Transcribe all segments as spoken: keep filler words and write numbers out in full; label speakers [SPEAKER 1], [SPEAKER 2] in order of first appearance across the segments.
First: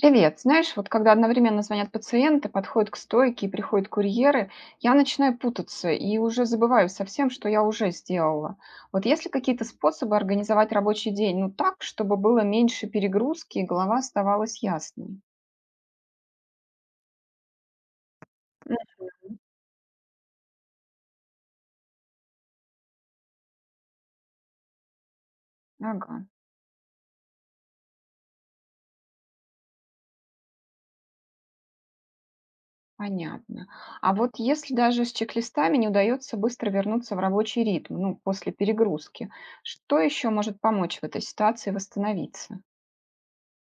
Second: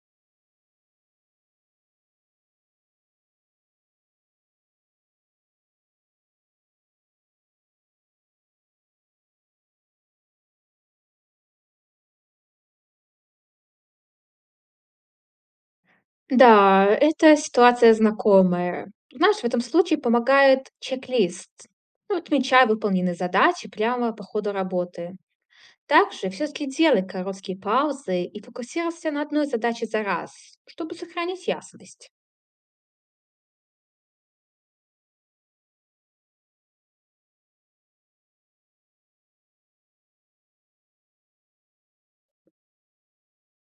[SPEAKER 1] Привет. Знаешь, вот когда одновременно звонят пациенты, подходят к стойке и приходят курьеры, я начинаю путаться и уже забываю совсем, что я уже сделала. Вот есть ли какие-то способы организовать рабочий день, ну так, чтобы было меньше перегрузки и голова оставалась ясной?
[SPEAKER 2] Да, эта ситуация
[SPEAKER 1] М,
[SPEAKER 2] знакомая. Знаешь, в этом случае помогает чек-лист. Ну, вот отмечай выполненные задачи прямо по ходу работы.
[SPEAKER 1] Ага,
[SPEAKER 2] Также все-таки делай короткие паузы и фокусируйся на одной задаче за раз, чтобы сохранить ясность.
[SPEAKER 1] понятно. А вот если даже с чек-листами не удается быстро вернуться в рабочий ритм, ну, после перегрузки, что еще может помочь в этой ситуации восстановиться?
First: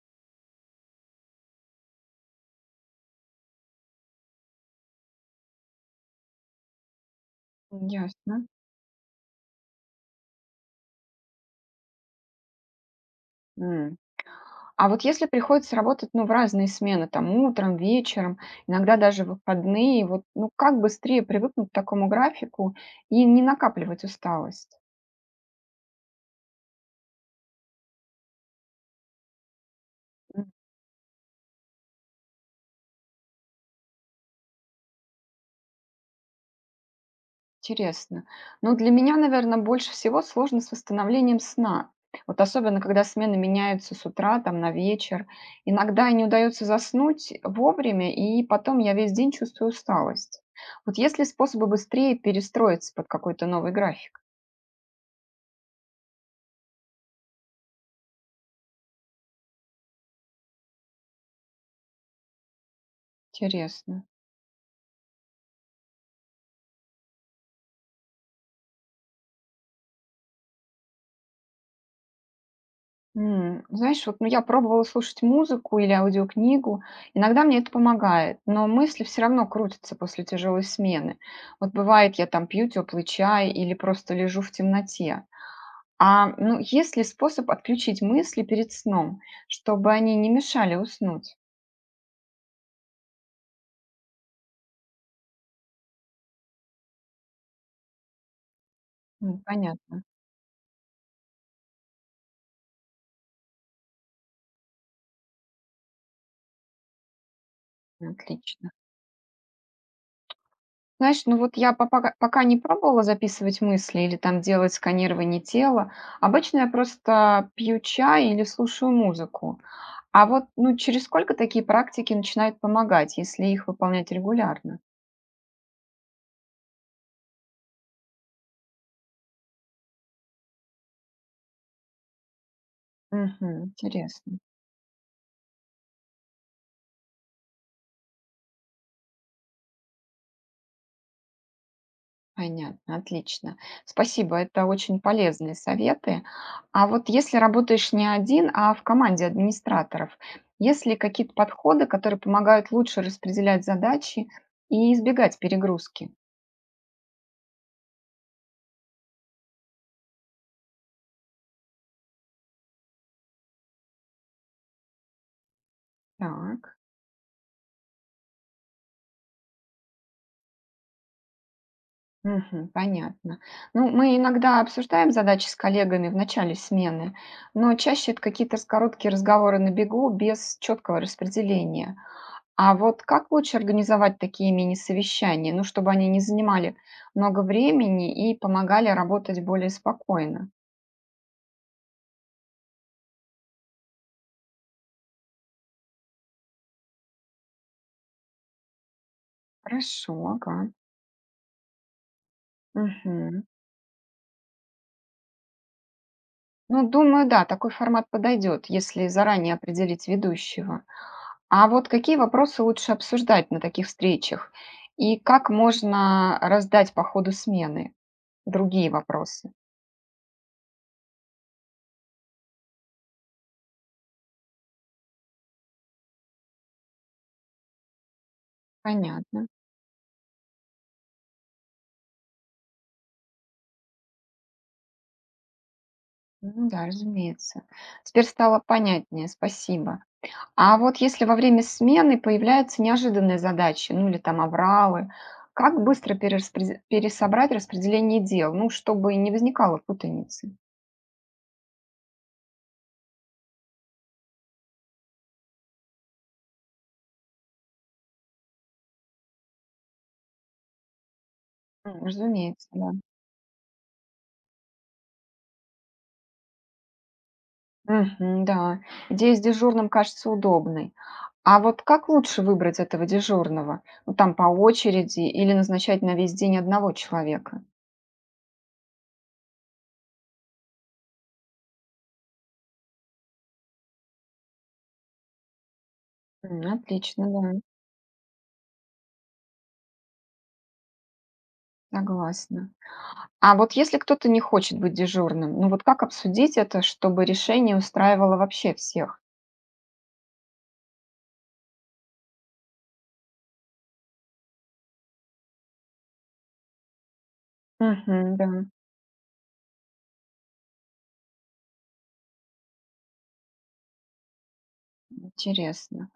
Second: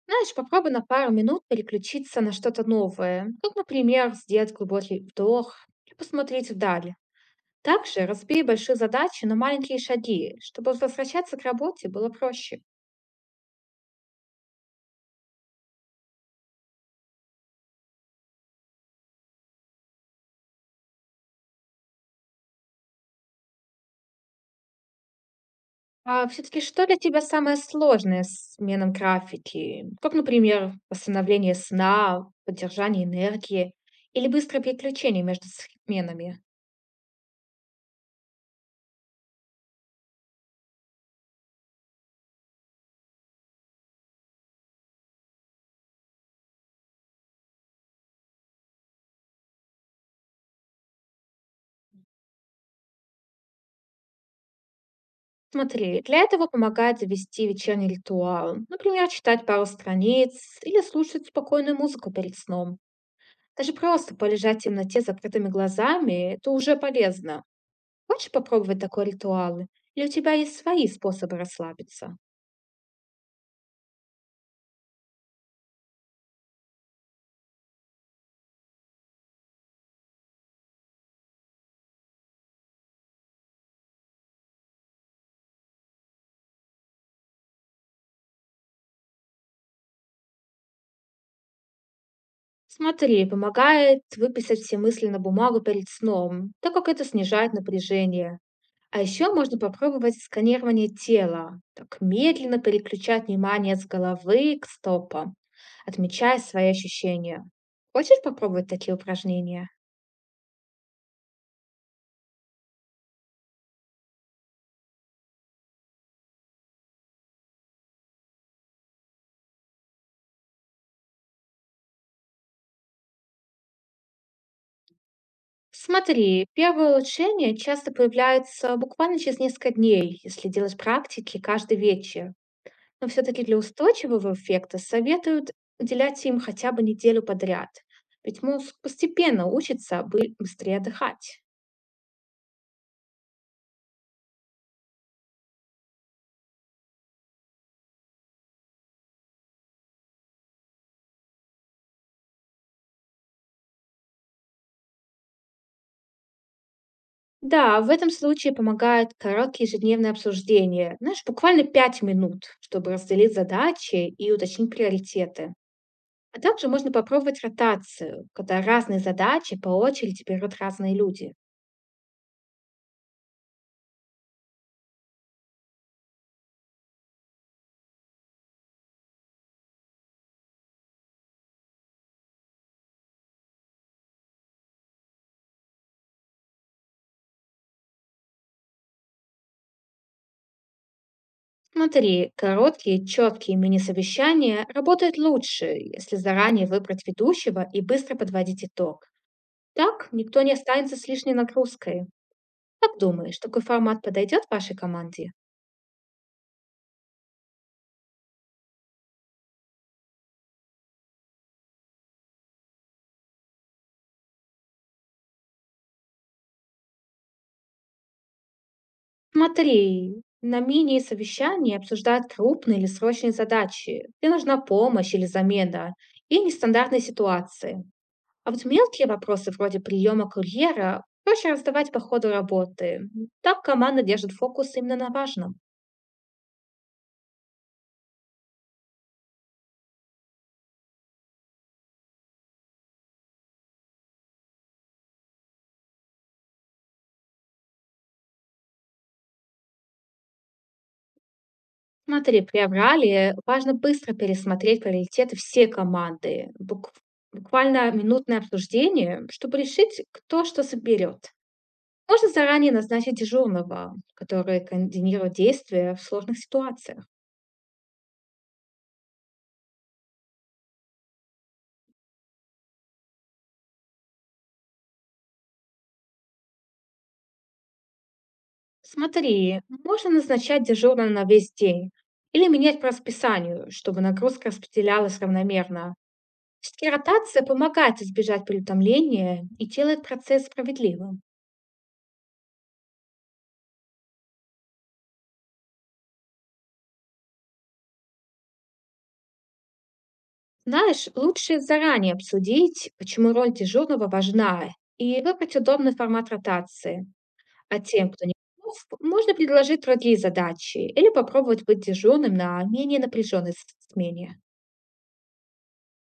[SPEAKER 2] Знаешь, попробуй на пару минут переключиться на что-то новое, как, например, сделать глубокий вдох и посмотреть вдаль. Также
[SPEAKER 1] Ясно.
[SPEAKER 2] разбей большие задачи на маленькие шаги, чтобы возвращаться к работе было проще.
[SPEAKER 1] М. А вот если приходится работать, ну, в разные смены, там, утром, вечером, иногда даже в выходные, вот, ну, как быстрее привыкнуть к такому графику и не накапливать усталость?
[SPEAKER 2] А все-таки что для тебя самое сложное с сменам графики? Как,
[SPEAKER 1] М,
[SPEAKER 2] например, восстановление сна, поддержание энергии или быстрое переключение между сменами?
[SPEAKER 1] Интересно. Но для меня, наверное, больше всего сложно с восстановлением сна. Вот особенно, когда смены меняются с утра, там, на вечер. Иногда не удается заснуть вовремя, и потом я весь день чувствую усталость. Вот есть ли способы быстрее перестроиться под какой-то новый график?
[SPEAKER 2] Смотри, для этого помогает завести вечерний ритуал. Например, читать пару страниц или слушать спокойную музыку перед сном. Даже
[SPEAKER 1] Интересно.
[SPEAKER 2] просто полежать в темноте с закрытыми глазами– это уже полезно. Хочешь попробовать такой ритуал? Или у тебя есть свои способы расслабиться?
[SPEAKER 1] М, знаешь, вот, ну, я пробовала слушать музыку или аудиокнигу. Иногда мне это помогает, но мысли все равно крутятся после тяжелой смены. Вот бывает, я там пью теплый чай или просто лежу в темноте. А, ну, есть ли способ отключить мысли перед сном, чтобы они не мешали уснуть?
[SPEAKER 2] Смотри, помогает выписать все мысли на бумагу перед сном, так как это снижает напряжение. А еще
[SPEAKER 1] М,
[SPEAKER 2] можно
[SPEAKER 1] понятно.
[SPEAKER 2] попробовать сканирование тела, так медленно переключать внимание с головы к стопам, отмечая свои ощущения. Хочешь попробовать
[SPEAKER 1] Отлично.
[SPEAKER 2] такие упражнения?
[SPEAKER 1] Знаешь, ну вот я пока, пока не пробовала записывать мысли или там делать сканирование тела. Обычно я просто пью чай или слушаю музыку. А вот, ну, через сколько такие практики начинают помогать, если их выполнять регулярно?
[SPEAKER 2] Смотри, первое улучшение часто появляется буквально через несколько дней, если делать практики каждый вечер. Но все-таки для
[SPEAKER 1] Мгм.
[SPEAKER 2] устойчивого
[SPEAKER 1] Интересно.
[SPEAKER 2] эффекта советуют уделять им хотя бы неделю подряд, ведь мозг постепенно учится бы- быстрее отдыхать.
[SPEAKER 1] Понятно, отлично. Спасибо, это очень полезные советы. А вот если работаешь не один, а в команде администраторов, есть ли какие-то подходы, которые помогают лучше распределять задачи и избегать перегрузки?
[SPEAKER 2] Да, в этом случае помогают короткие ежедневные обсуждения, знаешь, буквально пять минут, чтобы разделить задачи и уточнить приоритеты. А также
[SPEAKER 1] Так.
[SPEAKER 2] можно попробовать ротацию, когда разные задачи по очереди берут разные люди.
[SPEAKER 1] Мгм. Понятно. Ну, мы иногда обсуждаем задачи с коллегами в начале смены, но чаще это какие-то с- короткие разговоры на бегу без четкого распределения. А вот как лучше организовать такие мини-совещания, ну, чтобы они не занимали много времени и помогали работать более спокойно?
[SPEAKER 2] Смотри, короткие, четкие мини-совещания работают лучше, если заранее выбрать ведущего и быстро подводить итог. Так
[SPEAKER 1] Хорошо,
[SPEAKER 2] никто не
[SPEAKER 1] ага.
[SPEAKER 2] останется с лишней нагрузкой. Как думаешь,
[SPEAKER 1] Мгм.
[SPEAKER 2] такой формат подойдет вашей команде?
[SPEAKER 1] Ну, думаю, да, такой формат подойдет, если заранее определить ведущего. А вот какие вопросы лучше обсуждать на таких встречах? И как можно раздать по ходу смены другие вопросы?
[SPEAKER 2] Смотри, на мини-совещании обсуждают крупные или срочные задачи, где нужна помощь или замена, и нестандартные ситуации. А вот мелкие
[SPEAKER 1] Понятно.
[SPEAKER 2] вопросы вроде приема курьера проще раздавать по ходу работы. Так команда держит фокус именно на важном.
[SPEAKER 1] Ну да, разумеется. Теперь стало понятнее, спасибо. А вот если во время смены появляются неожиданные задачи, ну или там авралы, как быстро перераспрез- пересобрать распределение дел, ну, чтобы не возникало путаницы?
[SPEAKER 2] Смотри, при аврале важно быстро пересмотреть приоритеты всей команды. Бук- буквально минутное обсуждение, чтобы решить, кто что соберет.
[SPEAKER 1] М,
[SPEAKER 2] Можно
[SPEAKER 1] Разумеется,
[SPEAKER 2] заранее
[SPEAKER 1] да.
[SPEAKER 2] назначить дежурного, который координирует действия в сложных ситуациях.
[SPEAKER 1] Мгм, да. Идея с дежурным кажется удобной. А вот как лучше выбрать этого дежурного? Ну, там по очереди или назначать на весь день одного человека?
[SPEAKER 2] Смотри, можно назначать дежурного на весь день или менять по расписанию, чтобы нагрузка распределялась равномерно.
[SPEAKER 1] М,
[SPEAKER 2] Все-таки
[SPEAKER 1] Отлично,
[SPEAKER 2] ротация
[SPEAKER 1] да,
[SPEAKER 2] помогает избежать переутомления и делает процесс справедливым.
[SPEAKER 1] согласна. А вот если кто-то не хочет быть дежурным, ну вот как обсудить это, чтобы решение устраивало вообще всех?
[SPEAKER 2] Знаешь, лучше заранее обсудить, почему роль дежурного важна, и выбрать удобный формат ротации. А тем, кто не
[SPEAKER 1] Мгм, да,
[SPEAKER 2] готов, можно предложить другие задачи или попробовать быть дежурным на менее напряженной смене.
[SPEAKER 1] интересно.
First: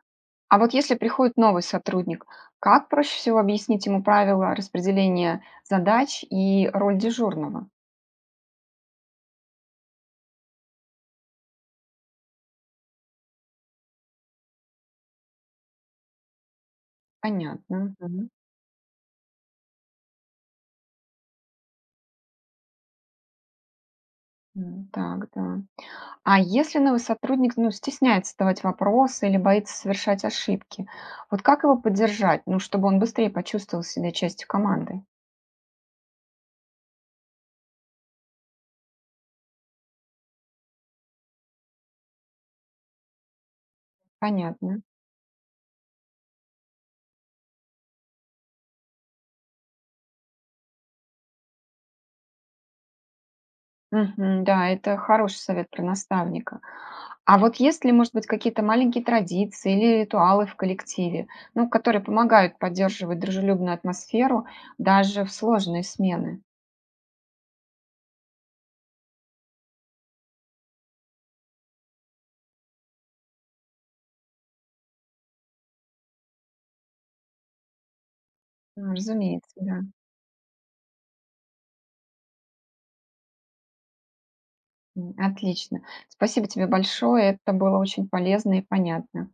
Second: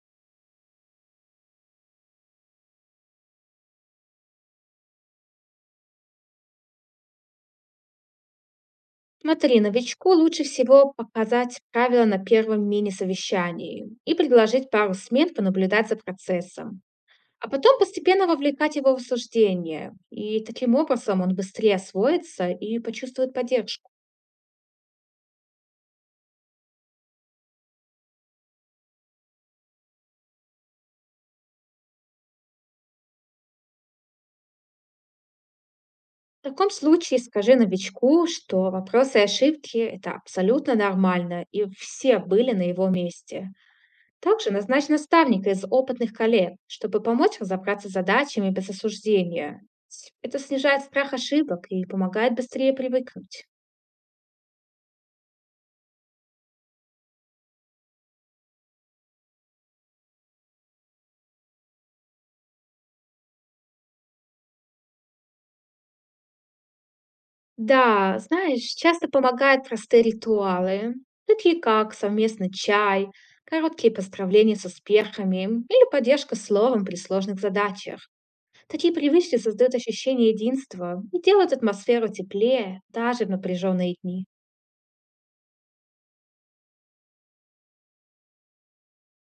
[SPEAKER 1] А вот если приходит новый сотрудник, как проще всего объяснить ему правила распределения задач и роль дежурного?
[SPEAKER 2] Смотри, новичку лучше всего показать правила на первом мини-совещании и предложить пару смен понаблюдать за процессом, а потом
[SPEAKER 1] Понятно.
[SPEAKER 2] постепенно
[SPEAKER 1] Мгм.
[SPEAKER 2] вовлекать его в обсуждение. И таким образом он быстрее освоится и почувствует поддержку.
[SPEAKER 1] М, Так, да. А если новый сотрудник, ну, стесняется задавать вопросы или боится совершать ошибки, вот как его поддержать, ну, чтобы он быстрее почувствовал себя частью команды?
[SPEAKER 2] В таком случае скажи новичку, что вопросы и ошибки– это абсолютно нормально, и все были на его месте. Также
[SPEAKER 1] Понятно.
[SPEAKER 2] назначь наставника из опытных коллег, чтобы помочь разобраться с задачами без осуждения. С- Это снижает страх ошибок и помогает быстрее привыкнуть.
[SPEAKER 1] Мгм, да, это хороший совет про наставника. А вот есть ли, может быть, какие-то маленькие традиции или ритуалы в коллективе, ну, которые помогают поддерживать дружелюбную атмосферу даже в сложные смены?
[SPEAKER 2] Да, знаешь, часто помогают простые ритуалы, такие как совместный чай, короткие поздравления с успехами или поддержка словом при сложных задачах. Такие
[SPEAKER 1] Ну,
[SPEAKER 2] привычки
[SPEAKER 1] разумеется,
[SPEAKER 2] создают
[SPEAKER 1] да.
[SPEAKER 2] ощущение единства и делают атмосферу теплее даже в напряженные дни.
[SPEAKER 1] М, Отлично. Спасибо тебе большое. Это было очень полезно и понятно.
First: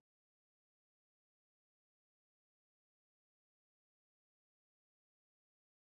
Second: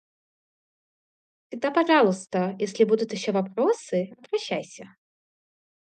[SPEAKER 2] Всегда пожалуйста, если будут еще вопросы, обращайся.